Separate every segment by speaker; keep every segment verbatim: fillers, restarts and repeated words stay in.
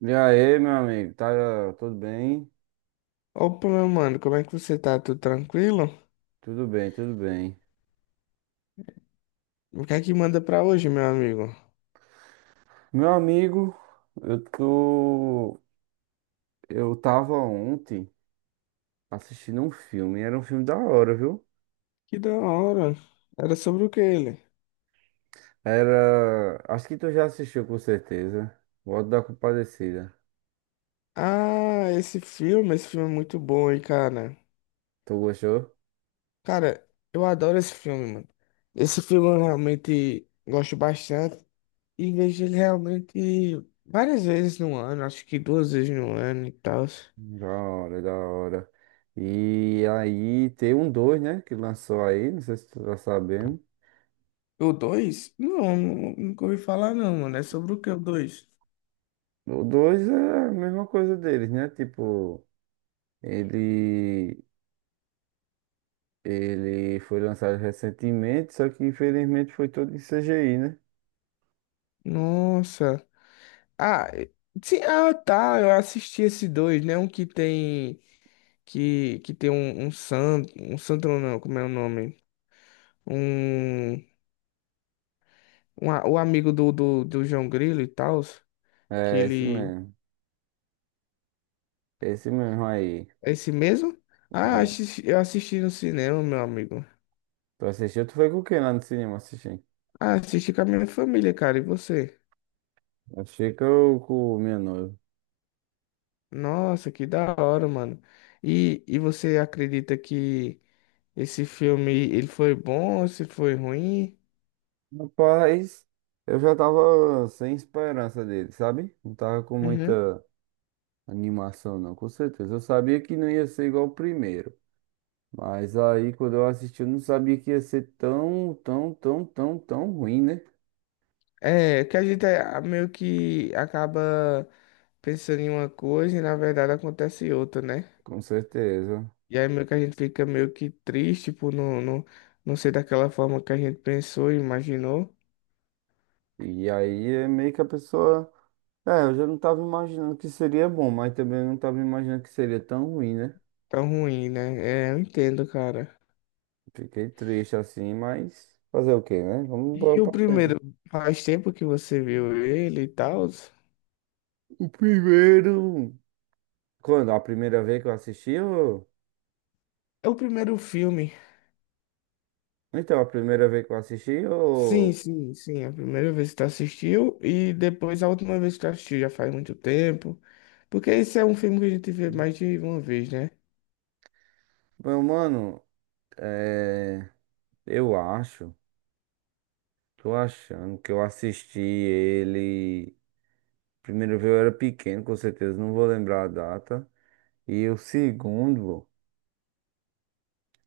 Speaker 1: E aí, meu amigo? Tá tudo bem?
Speaker 2: Opa, meu mano, como é que você tá? Tudo tranquilo?
Speaker 1: Tudo bem, tudo bem.
Speaker 2: O que é que manda pra hoje, meu amigo?
Speaker 1: Meu amigo, eu tô. Eu tava ontem assistindo um filme. Era um filme da hora, viu?
Speaker 2: Que da hora. Era sobre o que ele?
Speaker 1: Era. Acho que tu já assistiu com certeza. O Auto da Compadecida.
Speaker 2: Ah, esse filme, esse filme é muito bom, hein, cara.
Speaker 1: Tu gostou?
Speaker 2: Cara, eu adoro esse filme, mano. Esse filme eu realmente gosto bastante e vejo ele realmente várias vezes no ano, acho que duas vezes no ano e tal.
Speaker 1: Da hora, da hora. E aí tem um dois, né? Que lançou aí. Não sei se tu tá sabendo.
Speaker 2: O dois? Não, nu- nunca ouvi falar não, mano. É sobre o que o dois?
Speaker 1: O dois é a mesma coisa deles, né? Tipo, ele. Ele foi lançado recentemente, só que infelizmente foi todo em C G I, né?
Speaker 2: Nossa. Ah, eh, sim, ah, tá. Eu assisti esses dois, né? Um que tem que, que tem um, um santo, um santo não, não, como é o nome? Um, um a- o amigo do, do, do João Grilo e tal, que
Speaker 1: É, esse
Speaker 2: ele
Speaker 1: mesmo. Esse mesmo aí.
Speaker 2: é esse mesmo? Ah,
Speaker 1: É.
Speaker 2: assisti- eu assisti no cinema, meu amigo.
Speaker 1: Tu assistiu, tu foi com quem lá no cinema assistir?
Speaker 2: Ah, assisti com a minha família, cara. E você?
Speaker 1: Achei que eu com o meu noivo.
Speaker 2: Nossa, que da hora, mano. E, e você acredita que esse filme ele foi bom, se foi ruim?
Speaker 1: Rapaz, eu já tava sem esperança dele, sabe? Não tava com
Speaker 2: Uhum.
Speaker 1: muita animação, não, com certeza. Eu sabia que não ia ser igual o primeiro. Mas aí, quando eu assisti, eu não sabia que ia ser tão, tão, tão, tão, tão ruim, né?
Speaker 2: É, que a gente é- meio que acaba pensando em uma coisa e na verdade acontece outra, né?
Speaker 1: Com certeza.
Speaker 2: E aí meio que a gente fica meio que triste por não, não, não ser daquela forma que a gente pensou e imaginou.
Speaker 1: E aí é meio que a pessoa. É, eu já não tava imaginando que seria bom, mas também não tava imaginando que seria tão ruim, né?
Speaker 2: Tão ruim, né? É, eu entendo, cara.
Speaker 1: Fiquei triste assim, mas fazer o quê, né? Vamos embora
Speaker 2: E o
Speaker 1: pra frente.
Speaker 2: primeiro, faz tempo que você viu ele e tal?
Speaker 1: O primeiro. Quando? A primeira vez que eu assisti, ou...
Speaker 2: É o primeiro filme.
Speaker 1: Então, a primeira vez que eu assisti,
Speaker 2: Sim,
Speaker 1: ou...
Speaker 2: sim, sim. A primeira vez que tu assistiu e depois a última vez que tu assistiu já faz muito tempo. Porque esse é um filme que a gente vê mais de uma vez, né?
Speaker 1: Meu mano, é... eu acho, tô achando que eu assisti ele. Primeiro vez eu era pequeno, com certeza não vou lembrar a data. E o segundo.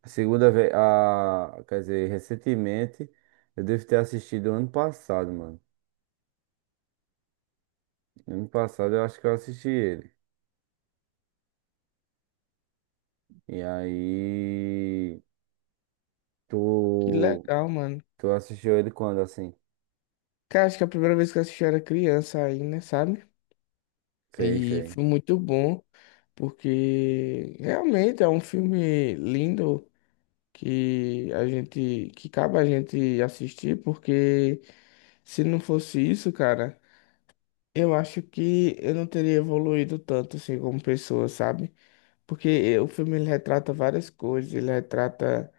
Speaker 1: A segunda vez, a, quer dizer, recentemente, eu devo ter assistido ano passado, mano. Ano passado eu acho que eu assisti ele. E aí,
Speaker 2: Que
Speaker 1: tu,
Speaker 2: legal, mano.
Speaker 1: tu assistiu ele quando, assim?
Speaker 2: Cara, acho que a primeira vez que eu assisti eu era criança ainda, sabe?
Speaker 1: Sei,
Speaker 2: E
Speaker 1: sei.
Speaker 2: foi muito bom, porque realmente é um filme lindo que a gente, que cabe a gente assistir, porque se não fosse isso, cara, eu acho que eu não teria evoluído tanto assim como pessoa, sabe? Porque eh, o filme ele retrata várias coisas, ele retrata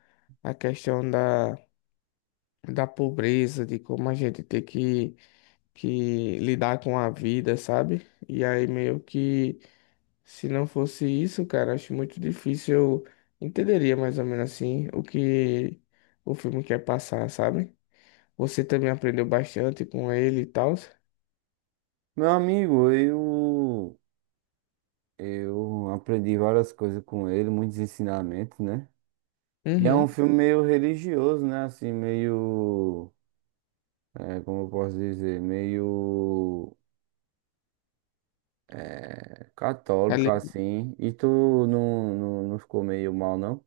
Speaker 2: a questão da, da pobreza, de como a gente tem que que lidar com a vida, sabe? E aí meio que se não fosse isso, cara, acho muito difícil eu entenderia mais ou menos assim o que o filme quer passar, sabe? Você também aprendeu bastante com ele e tal.
Speaker 1: Meu amigo, eu, eu aprendi várias coisas com ele, muitos ensinamentos, né? E é um
Speaker 2: Uhum.
Speaker 1: filme meio religioso, né? Assim, meio, é, como eu posso dizer, meio é, católico,
Speaker 2: Ali
Speaker 1: assim. E tu não, não, não ficou meio mal, não?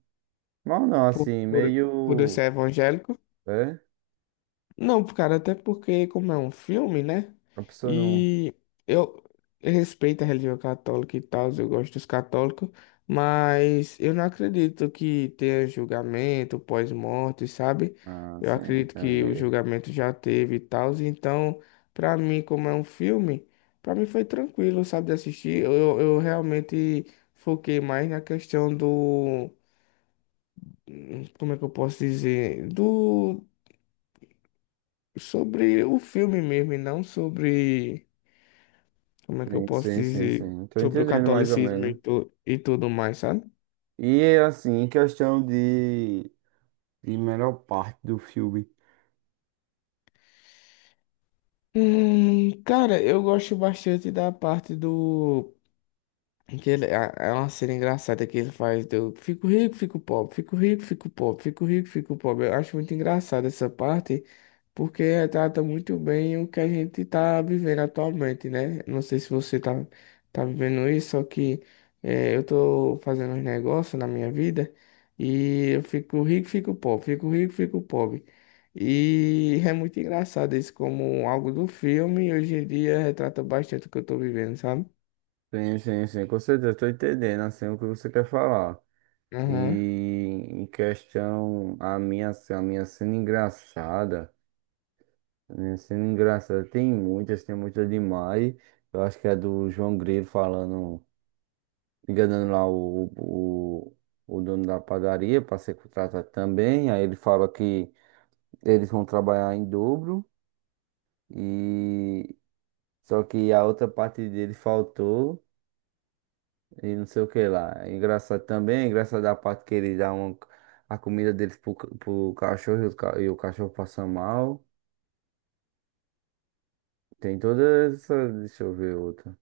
Speaker 1: Mal não,
Speaker 2: por,
Speaker 1: assim,
Speaker 2: por, por eu
Speaker 1: meio.
Speaker 2: ser evangélico.
Speaker 1: É?
Speaker 2: Não, cara, até porque, como é um filme, né?
Speaker 1: A pessoa não.
Speaker 2: E eu respeito a religião católica e tal, eu gosto dos católicos, mas eu não acredito que tenha julgamento pós-morte, sabe?
Speaker 1: Ah,
Speaker 2: Eu
Speaker 1: sim,
Speaker 2: acredito que o
Speaker 1: entendi.
Speaker 2: julgamento já teve e tal, então, pra mim, como é um filme, pra mim foi tranquilo, sabe, de assistir. Eu, eu realmente foquei mais na questão do. Como é que eu posso dizer? Do sobre o filme mesmo, e não sobre, como é que eu
Speaker 1: Sim,
Speaker 2: posso
Speaker 1: sim, sim,
Speaker 2: dizer,
Speaker 1: sim. Tô
Speaker 2: sobre o
Speaker 1: entendendo mais ou
Speaker 2: catolicismo e,
Speaker 1: menos.
Speaker 2: tu, e tudo mais, sabe?
Speaker 1: E assim, em questão de, de melhor parte do filme.
Speaker 2: Hum, cara, eu gosto bastante da parte do que ele, é é uma cena engraçada que ele faz do fico rico, fico pobre, fico rico, fico pobre, fico rico, fico pobre. Eu acho muito engraçada essa parte, porque retrata muito bem o que a gente tá vivendo atualmente, né? Não sei se você tá, tá vivendo isso, só que é, eu tô fazendo uns negócios na minha vida e eu fico rico, fico pobre, fico rico, fico pobre. E é muito engraçado isso como algo do filme, hoje em dia retrata bastante o que eu tô vivendo, sabe?
Speaker 1: Sim, sim, sim, com certeza, tô entendendo, assim, o que você quer falar. E
Speaker 2: Aham.
Speaker 1: em questão, a minha, a minha cena engraçada. Né, sendo engraçado, tem muitas, tem muitas demais. Eu acho que é do João Grilo falando, enganando lá o, o, o dono da padaria para ser contratado também. Aí ele fala que eles vão trabalhar em dobro e só que a outra parte dele faltou e não sei o que lá. É engraçado também, é engraçado a parte que ele dá uma, a comida deles pro, ca- pro cachorro e o, ca- e o cachorro passa mal. Tem toda essa. Deixa eu ver outra.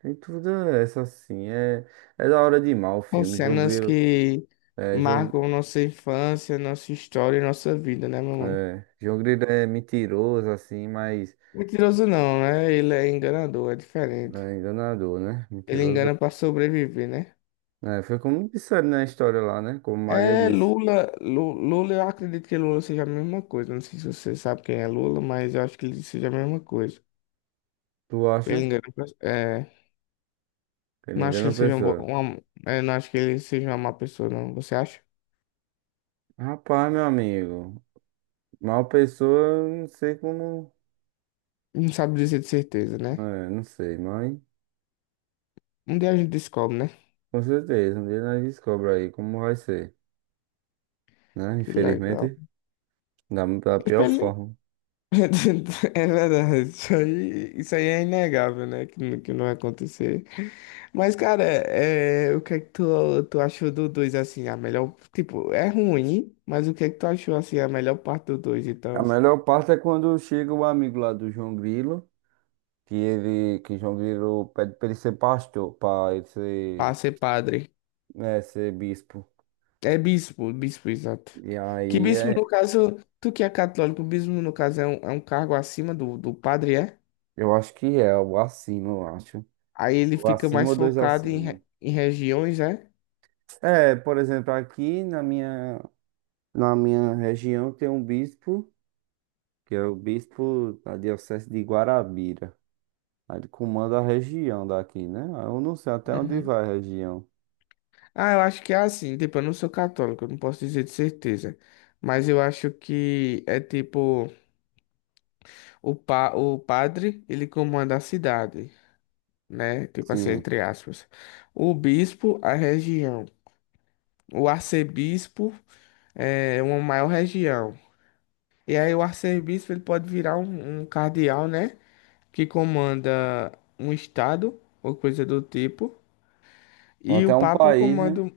Speaker 1: Tem tudo essa assim. É, é da hora demais o
Speaker 2: São
Speaker 1: filme. João
Speaker 2: cenas
Speaker 1: Grilo
Speaker 2: que
Speaker 1: é, João,
Speaker 2: marcam nossa infância, nossa história e nossa vida, né, meu mano?
Speaker 1: é, João Grilo é mentiroso, assim, mas
Speaker 2: Mentiroso não, né? Ele é enganador, é diferente.
Speaker 1: é enganador, né?
Speaker 2: Ele
Speaker 1: Mentiroso.
Speaker 2: engana pra sobreviver, né?
Speaker 1: É, foi como disseram na história lá, né? Como Maria
Speaker 2: É
Speaker 1: disse.
Speaker 2: Lula, Lu- Lula, eu acredito que Lula seja a mesma coisa. Não sei se você sabe quem é Lula, mas eu acho que ele seja a mesma coisa.
Speaker 1: Tu
Speaker 2: Ele
Speaker 1: acha
Speaker 2: engana pra, é,
Speaker 1: que ele
Speaker 2: não acho que
Speaker 1: engana a
Speaker 2: ele seja um, bo-
Speaker 1: pessoa?
Speaker 2: uma, é, não acho que ele seja uma má pessoa, não. Você acha?
Speaker 1: Rapaz, meu amigo. Mal pessoa, eu não sei como.
Speaker 2: Não sabe dizer de certeza, né?
Speaker 1: É, não sei, mas
Speaker 2: Um dia a gente descobre, né?
Speaker 1: com certeza. Um dia nós descobre aí como vai ser, né?
Speaker 2: Que legal.
Speaker 1: Infelizmente, da, da pior forma.
Speaker 2: É verdade, isso aí, isso aí é inegável, né? Que, não- que não vai acontecer. Mas, cara, é, é, o que é que tu, tu achou do dois assim, a melhor... Tipo, é ruim, mas o que é que tu achou, assim, a melhor parte do dois?
Speaker 1: A
Speaker 2: Então?
Speaker 1: melhor parte é quando chega o amigo lá do João Grilo, que ele, que João Grilo pede pra ele ser pastor, pra ele ser,
Speaker 2: Ah, ser padre.
Speaker 1: né, ser bispo.
Speaker 2: É bispo, bispo, exato.
Speaker 1: E
Speaker 2: Que
Speaker 1: aí
Speaker 2: bispo, no
Speaker 1: é,
Speaker 2: caso, tu que é católico, bispo, no caso, é um, é um cargo acima do, do padre, é?
Speaker 1: eu acho que é o acima, eu acho.
Speaker 2: Aí ele
Speaker 1: O
Speaker 2: fica
Speaker 1: acima
Speaker 2: mais
Speaker 1: ou dois
Speaker 2: focado em,
Speaker 1: acima.
Speaker 2: re- em regiões, é?
Speaker 1: É, por exemplo, aqui na minha, na minha região tem um bispo, que é o bispo da Diocese de Guarabira. Aí ele comanda a região daqui, né? Aí eu não sei até onde vai a região.
Speaker 2: Ah, eu acho que é assim, tipo, eu não sou católico, eu não posso dizer de certeza. Mas eu acho que é tipo, o, pa o padre, ele comanda a cidade, né? Tipo assim,
Speaker 1: Sim,
Speaker 2: entre aspas. O bispo, a região. O arcebispo é uma maior região. E aí o arcebispo, ele pode virar um, um cardeal, né? Que comanda um estado, ou coisa do tipo.
Speaker 1: ou
Speaker 2: E o
Speaker 1: até um
Speaker 2: papa
Speaker 1: país, né?
Speaker 2: comanda, o-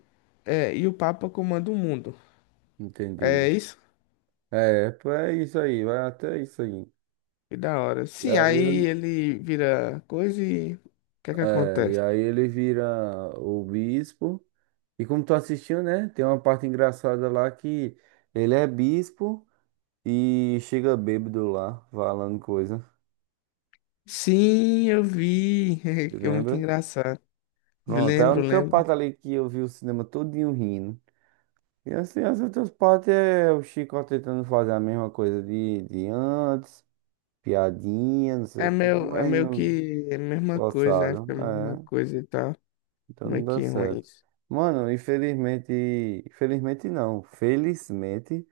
Speaker 2: é, e o papa comanda o mundo.
Speaker 1: Entendi.
Speaker 2: É isso?
Speaker 1: É, pô, é isso aí, vai até isso aí.
Speaker 2: Que da hora.
Speaker 1: E
Speaker 2: Sim,
Speaker 1: aí,
Speaker 2: aí
Speaker 1: eu-
Speaker 2: ele vira coisa e o que é que
Speaker 1: É, e
Speaker 2: acontece?
Speaker 1: aí ele vira o bispo. E como tu assistiu, né? Tem uma parte engraçada lá que ele é bispo e chega bêbado lá, falando coisa.
Speaker 2: Sim, eu vi.
Speaker 1: Você
Speaker 2: Que é muito
Speaker 1: lembra?
Speaker 2: engraçado.
Speaker 1: Pronto, é a
Speaker 2: Lembro,
Speaker 1: única
Speaker 2: lembro.
Speaker 1: parte ali que eu vi o cinema todinho rindo. E assim, as outras partes é o Chico tentando fazer a mesma coisa de, de antes, piadinha, não sei
Speaker 2: É
Speaker 1: o quê,
Speaker 2: meio, é
Speaker 1: mas
Speaker 2: meio
Speaker 1: não
Speaker 2: que é a mesma coisa, né?
Speaker 1: forçado.
Speaker 2: Fica a mesma coisa e tal.
Speaker 1: Então
Speaker 2: Como é
Speaker 1: não dá
Speaker 2: que é ruim
Speaker 1: certo.
Speaker 2: isso?
Speaker 1: Mano, infelizmente. Infelizmente não. Felizmente,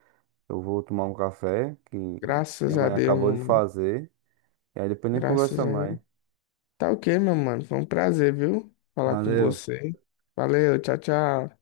Speaker 1: eu vou tomar um café que minha
Speaker 2: Graças a
Speaker 1: mãe
Speaker 2: Deus,
Speaker 1: acabou
Speaker 2: meu
Speaker 1: de
Speaker 2: mano.
Speaker 1: fazer. E aí depois nem conversa
Speaker 2: Graças a
Speaker 1: mais.
Speaker 2: Deus. Tá ok, meu mano. Foi um prazer, viu? Falar com
Speaker 1: Valeu.
Speaker 2: você. Valeu, tchau, tchau.